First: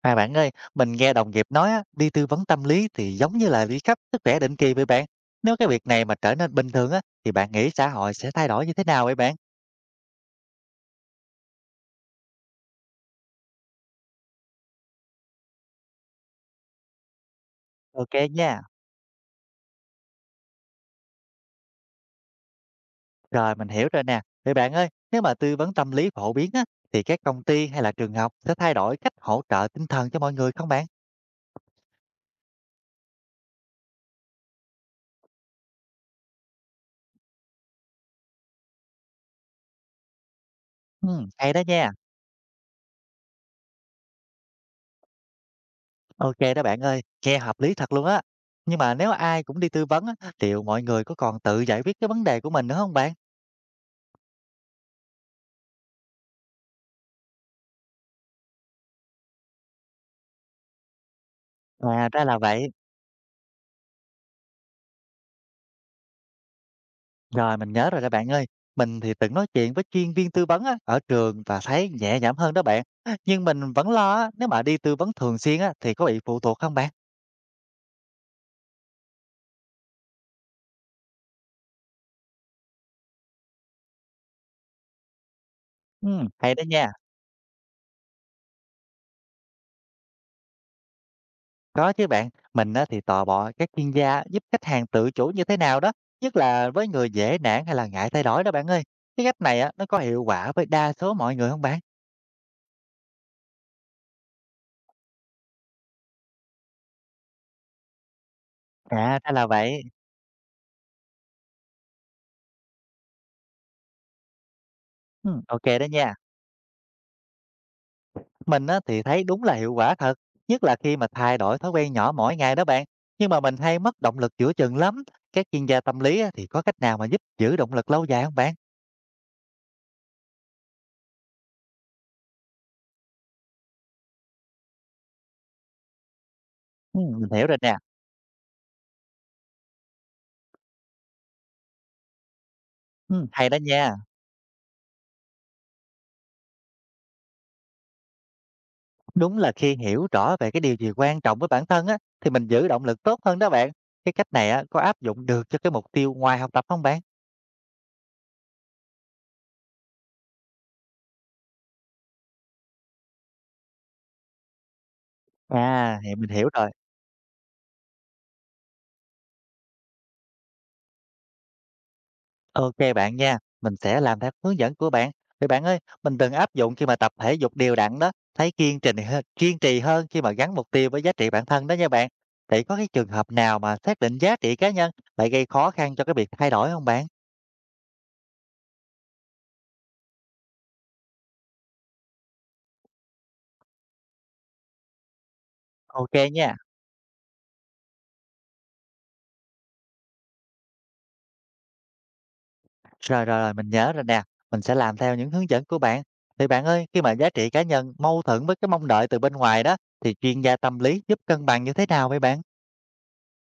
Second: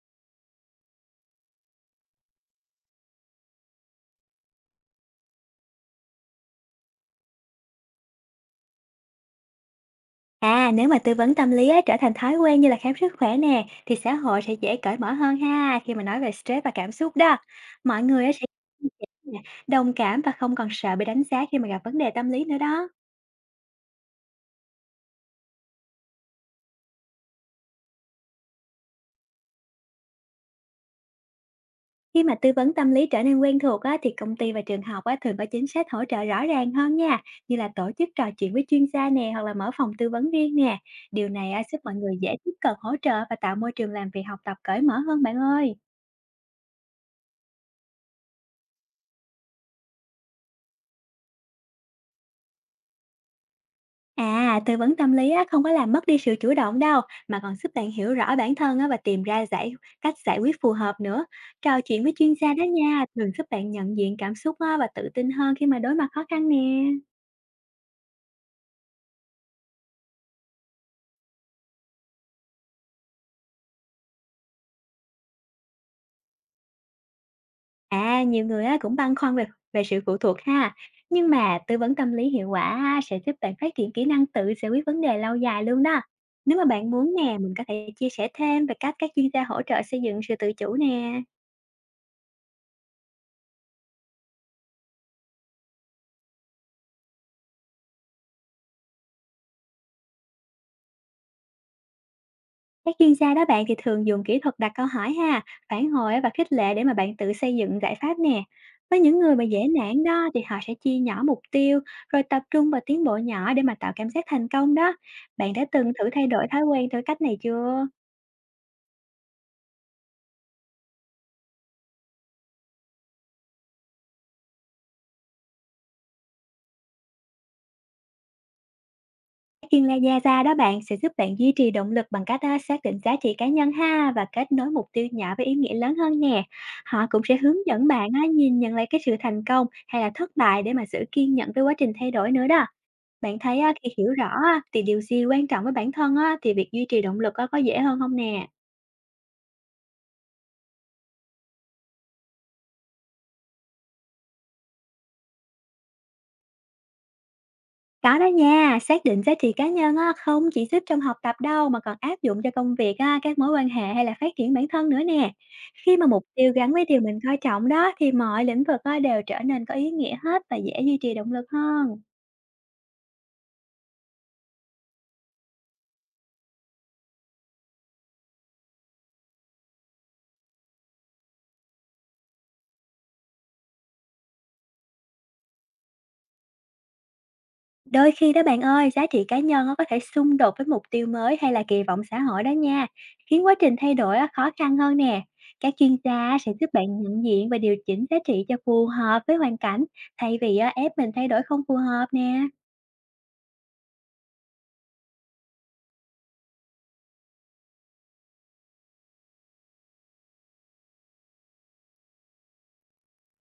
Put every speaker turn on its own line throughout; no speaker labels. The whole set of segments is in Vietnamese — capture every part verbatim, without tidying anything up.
À bạn ơi, mình nghe đồng nghiệp nói á, đi tư vấn tâm lý thì giống như là đi khám sức khỏe định kỳ với bạn. Nếu cái việc này mà trở nên bình thường á, thì bạn nghĩ xã hội sẽ thay đổi như thế nào vậy bạn?
À, nếu mà tư vấn tâm lý á, trở thành thói quen như là khám sức khỏe nè, thì xã hội sẽ dễ cởi mở hơn ha khi mà nói về stress và cảm xúc đó. Mọi
Ok
người á, sẽ
nha.
đồng cảm và không còn sợ bị đánh giá khi mà gặp vấn đề tâm lý nữa đó.
Rồi mình hiểu rồi nè. Vậy bạn ơi, nếu mà tư vấn tâm lý phổ biến á, thì các công ty hay là trường học sẽ thay đổi cách hỗ trợ tinh thần cho mọi người không bạn?
Khi mà tư vấn tâm lý trở nên quen thuộc á, thì công ty và trường học á, thường có chính sách hỗ trợ rõ ràng hơn nha, như là tổ chức trò chuyện với chuyên gia nè hoặc là mở phòng tư vấn riêng nè.
Ừ,
Điều này
hay
á,
đó
giúp
nha.
mọi người dễ tiếp cận hỗ trợ và tạo môi trường làm việc học tập cởi mở hơn bạn ơi.
Ok đó bạn ơi, nghe hợp lý thật luôn á. Nhưng mà nếu ai cũng đi tư vấn á, liệu mọi người có còn tự giải quyết cái vấn đề của mình nữa không bạn?
À, tư vấn tâm lý á, không có làm mất đi sự chủ động đâu, mà còn giúp bạn hiểu rõ bản thân á, và tìm ra giải cách giải quyết phù hợp nữa. Trò chuyện
À
với
ra
chuyên
là
gia đó
vậy.
nha, thường giúp bạn nhận diện cảm xúc á, và tự tin hơn khi mà đối mặt khó khăn nè.
Rồi, mình nhớ rồi đó bạn ơi. Mình thì từng nói chuyện với chuyên viên tư vấn á, ở trường và thấy nhẹ nhõm hơn đó bạn. Nhưng mình vẫn lo á, nếu mà đi tư vấn thường xuyên á, thì có bị phụ thuộc không bạn?
À, nhiều người á, cũng băn khoăn về về sự phụ thuộc ha. Nhưng mà tư vấn tâm lý hiệu quả á, sẽ giúp bạn phát triển kỹ năng tự giải quyết vấn đề lâu dài luôn đó.
Ừ, hay
Nếu
đó
mà
nha.
bạn muốn nè, mình có thể chia sẻ thêm về cách các chuyên gia hỗ trợ xây dựng sự tự chủ nè.
Có chứ bạn. Mình á, thì tò mò các chuyên gia giúp khách hàng tự chủ như thế nào đó. Nhất là với người dễ nản hay là ngại thay đổi đó bạn ơi. Cái cách này á, nó có hiệu quả với đa số mọi người không bạn?
Các chuyên gia đó bạn thì thường dùng kỹ thuật đặt câu hỏi ha, phản hồi á và khích lệ để mà bạn tự xây dựng giải pháp nè. Với những
À, ra
người mà
là
dễ
vậy.
nản đó thì họ sẽ chia nhỏ mục tiêu rồi tập trung vào tiến bộ nhỏ để mà tạo cảm giác thành công đó.
Ừ,
Bạn
ok
đã
đó
từng thử
nha.
thay đổi thói quen theo cách này chưa?
Mình á, thì thấy đúng là hiệu quả thật, nhất là khi mà thay đổi thói quen nhỏ mỗi ngày đó bạn. Nhưng mà mình hay mất động lực giữa chừng lắm. Các chuyên gia tâm lý á, thì có cách nào mà giúp giữ động lực lâu dài không bạn?
Các chuyên gia gia đó bạn sẽ giúp bạn duy trì động lực bằng cách á, xác định giá trị cá nhân ha và kết nối mục tiêu nhỏ với ý nghĩa lớn hơn nè.
Ừ,
Họ cũng
mình
sẽ
hiểu rồi
hướng
nè.
dẫn bạn á, nhìn nhận lại cái sự thành công hay là thất bại để mà giữ kiên nhẫn với quá trình thay đổi nữa đó.
Ừ,
Bạn
hay đó
thấy á, khi
nha.
hiểu rõ á, thì điều gì quan trọng với bản thân á, thì việc duy trì động lực á, có dễ hơn không nè?
Đúng là khi hiểu rõ về cái điều gì quan trọng với bản thân á, thì mình giữ động lực tốt hơn đó bạn. Cái cách này á, có áp dụng được cho cái mục tiêu ngoài học tập không bạn?
Có đó nha, xác định giá trị cá nhân á, không chỉ giúp trong học tập đâu mà còn áp dụng cho công việc, á, các mối quan hệ hay là phát triển bản thân nữa nè. Khi
À,
mà
thì
mục
mình hiểu
tiêu
rồi.
gắn với điều mình coi trọng đó thì mọi lĩnh vực á, đều trở nên có ý nghĩa hết và dễ duy trì động lực hơn.
OK bạn nha, mình sẽ làm theo hướng dẫn của bạn. Vậy bạn ơi, mình từng áp dụng khi mà tập thể dục đều đặn đó, thấy kiên trì hơn, kiên trì hơn khi mà gắn mục tiêu với giá trị bản thân đó nha bạn. Vậy có cái trường hợp nào mà xác định giá trị cá nhân lại gây khó khăn cho cái việc thay đổi không bạn?
Đôi khi đó bạn ơi, giá trị cá nhân nó có thể xung đột với mục tiêu mới hay là kỳ vọng xã hội đó nha, khiến quá trình thay đổi á khó khăn hơn nè. Các chuyên gia
OK
á sẽ
nha.
giúp bạn nhận diện và điều chỉnh giá trị cho phù hợp với hoàn cảnh, thay vì á ép mình thay đổi không phù hợp nè.
Rồi rồi rồi, mình nhớ rồi nè, mình sẽ làm theo những hướng dẫn của bạn. Thì bạn ơi, khi mà giá trị cá nhân mâu thuẫn với cái mong đợi từ bên ngoài đó, thì chuyên gia tâm lý giúp cân bằng như thế nào vậy bạn?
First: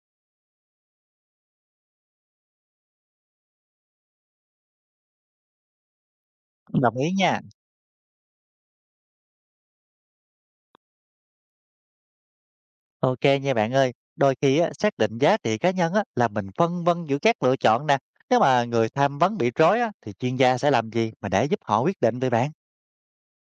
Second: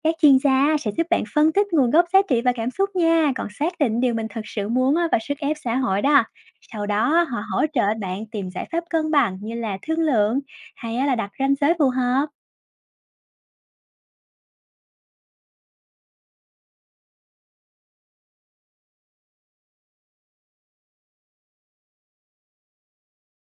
Các chuyên gia á sẽ giúp bạn phân tích nguồn gốc giá trị và cảm xúc nha, còn xác định điều mình thật sự muốn á và sức ép xã hội đó. Sau
Đồng ý
đó á, họ
nha.
hỗ trợ bạn tìm giải pháp cân bằng như là thương lượng hay á là đặt ranh giới phù hợp.
Ok nha bạn ơi, đôi khi á, xác định giá trị cá nhân á, là mình phân vân giữa các lựa chọn nè. Nếu mà người tham vấn bị rối á, thì chuyên gia sẽ làm gì mà để giúp họ quyết định vậy bạn?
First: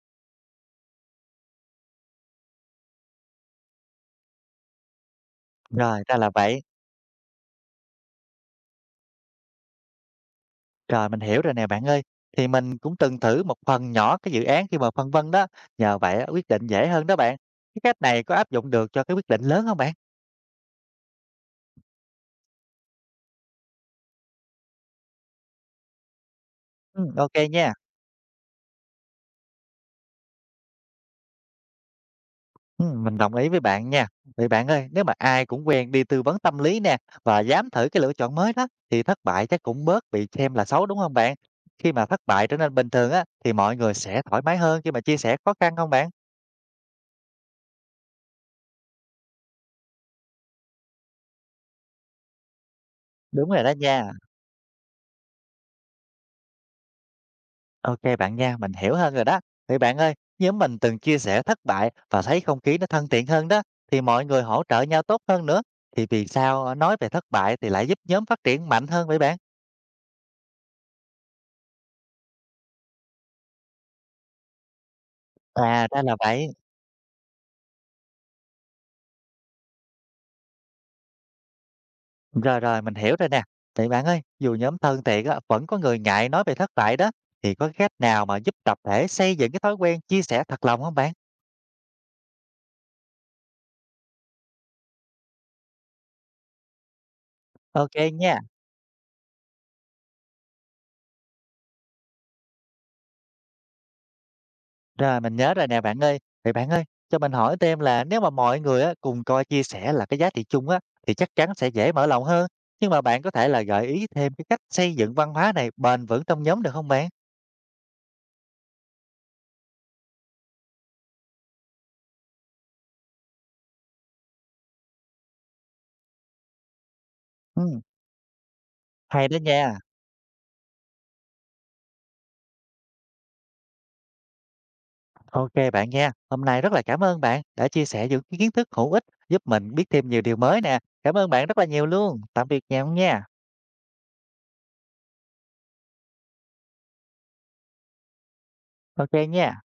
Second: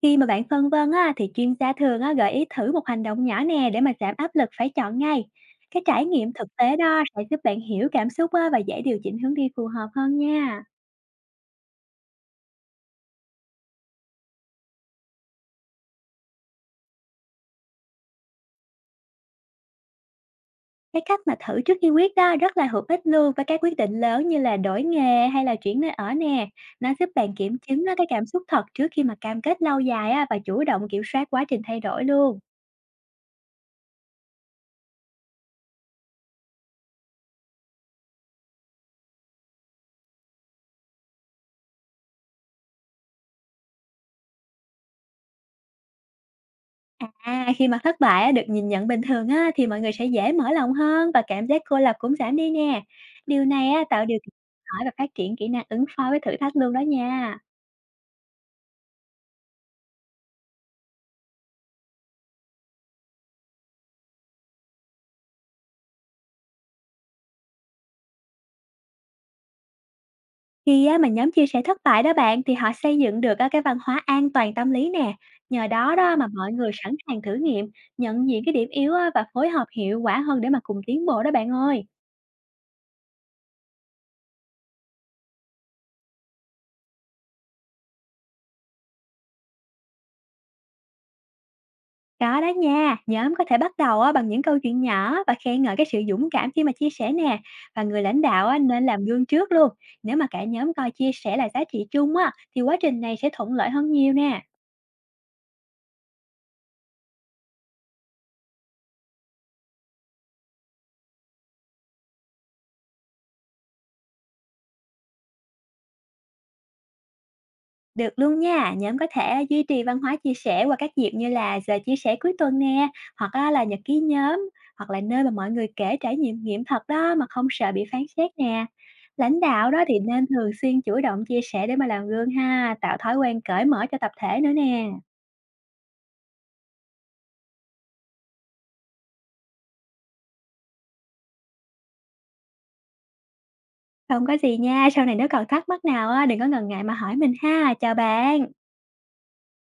Khi mà bạn phân vân á, thì chuyên gia thường á, gợi ý thử một hành động nhỏ nè để mà giảm áp lực phải chọn ngay. Cái
Rồi,
trải
ra là
nghiệm thực
vậy.
tế đó sẽ giúp bạn hiểu cảm xúc á, và dễ điều chỉnh hướng đi phù hợp hơn nha.
Rồi mình hiểu rồi nè bạn ơi. Thì mình cũng từng thử một phần nhỏ cái dự án khi mà phân vân đó. Nhờ vậy á, quyết định dễ hơn đó bạn. Cái cách này có áp dụng được cho cái quyết định lớn không bạn?
Cái cách mà thử trước khi quyết đó rất là hữu ích luôn với các quyết định lớn như là đổi nghề hay là chuyển nơi ở nè. Nó
Ừ,
giúp
ok
bạn kiểm
nha.
chứng á, cái cảm xúc thật trước khi mà cam kết lâu dài á, và chủ động kiểm soát quá trình thay đổi luôn.
Ừm, mình đồng ý với bạn nha. Vậy bạn ơi, nếu mà ai cũng quen đi tư vấn tâm lý nè và dám thử cái lựa chọn mới đó thì thất bại chắc cũng bớt bị xem là xấu đúng không bạn? Khi mà thất bại trở nên bình thường á thì mọi người sẽ thoải mái hơn khi mà chia sẻ khó khăn không bạn?
À, khi mà thất bại á, được nhìn nhận bình thường á, thì mọi người sẽ dễ mở lòng hơn và cảm giác cô lập cũng giảm đi nè. Điều
Đúng rồi
này
đó
á, tạo
nha.
điều kiện hỏi và phát triển kỹ năng ứng phó với thử thách luôn đó nha.
Ok bạn nha, mình hiểu hơn rồi đó. Vậy bạn ơi, nhóm mình từng chia sẻ thất bại và thấy không khí nó thân thiện hơn đó thì mọi người hỗ trợ nhau tốt hơn nữa. Thì vì sao nói về thất bại thì lại giúp nhóm phát triển mạnh hơn vậy bạn?
Khi á, mà nhóm chia sẻ thất bại đó bạn thì họ xây dựng được á, cái văn hóa an toàn tâm lý nè. Nhờ
À,
đó
ra
đó
là
mà
vậy.
mọi người sẵn sàng thử nghiệm, nhận diện cái điểm yếu á, và phối hợp hiệu quả hơn để mà cùng tiến bộ đó bạn ơi.
Rồi, rồi, mình hiểu rồi nè. Vậy bạn ơi, dù nhóm thân thiện á, vẫn có người ngại nói về thất bại đó, thì có cách nào mà giúp tập thể xây dựng cái thói quen chia sẻ thật lòng không bạn?
Có đó nha, nhóm có thể bắt đầu á, bằng những câu chuyện nhỏ và khen ngợi cái sự dũng cảm khi mà chia sẻ nè. Và người
OK
lãnh
nha.
đạo á, nên làm gương trước luôn. Nếu mà cả nhóm coi chia sẻ là giá trị chung á, thì quá trình này sẽ thuận lợi hơn nhiều nè.
Rồi, mình nhớ rồi nè bạn ơi. Vậy bạn ơi, cho mình hỏi thêm là nếu mà mọi người á, cùng coi chia sẻ là cái giá trị chung á, thì chắc chắn sẽ dễ mở lòng hơn. Nhưng mà bạn có thể là gợi ý thêm cái cách xây dựng văn hóa này bền vững trong nhóm được không bạn?
Được luôn nha, nhóm có thể duy trì văn hóa chia sẻ qua các dịp như là giờ chia sẻ cuối tuần nè, hoặc á, là nhật ký nhóm, hoặc là nơi mà mọi người kể trải nghiệm nghiệm thật đó mà không sợ
Ừm,
bị phán xét nè.
hay đó
Lãnh đạo
nha.
đó thì nên thường xuyên chủ động chia sẻ để mà làm gương ha, tạo thói quen cởi mở cho tập thể nữa nè.
Ok bạn nha, hôm nay rất là cảm ơn bạn đã chia sẻ những cái kiến thức hữu ích giúp mình biết thêm nhiều điều mới nè. Cảm ơn bạn rất là nhiều luôn. Tạm biệt nhau nha.
Không có gì nha, sau này nếu còn thắc mắc nào á, đừng có ngần ngại mà hỏi mình ha. Chào bạn.
Ok nha.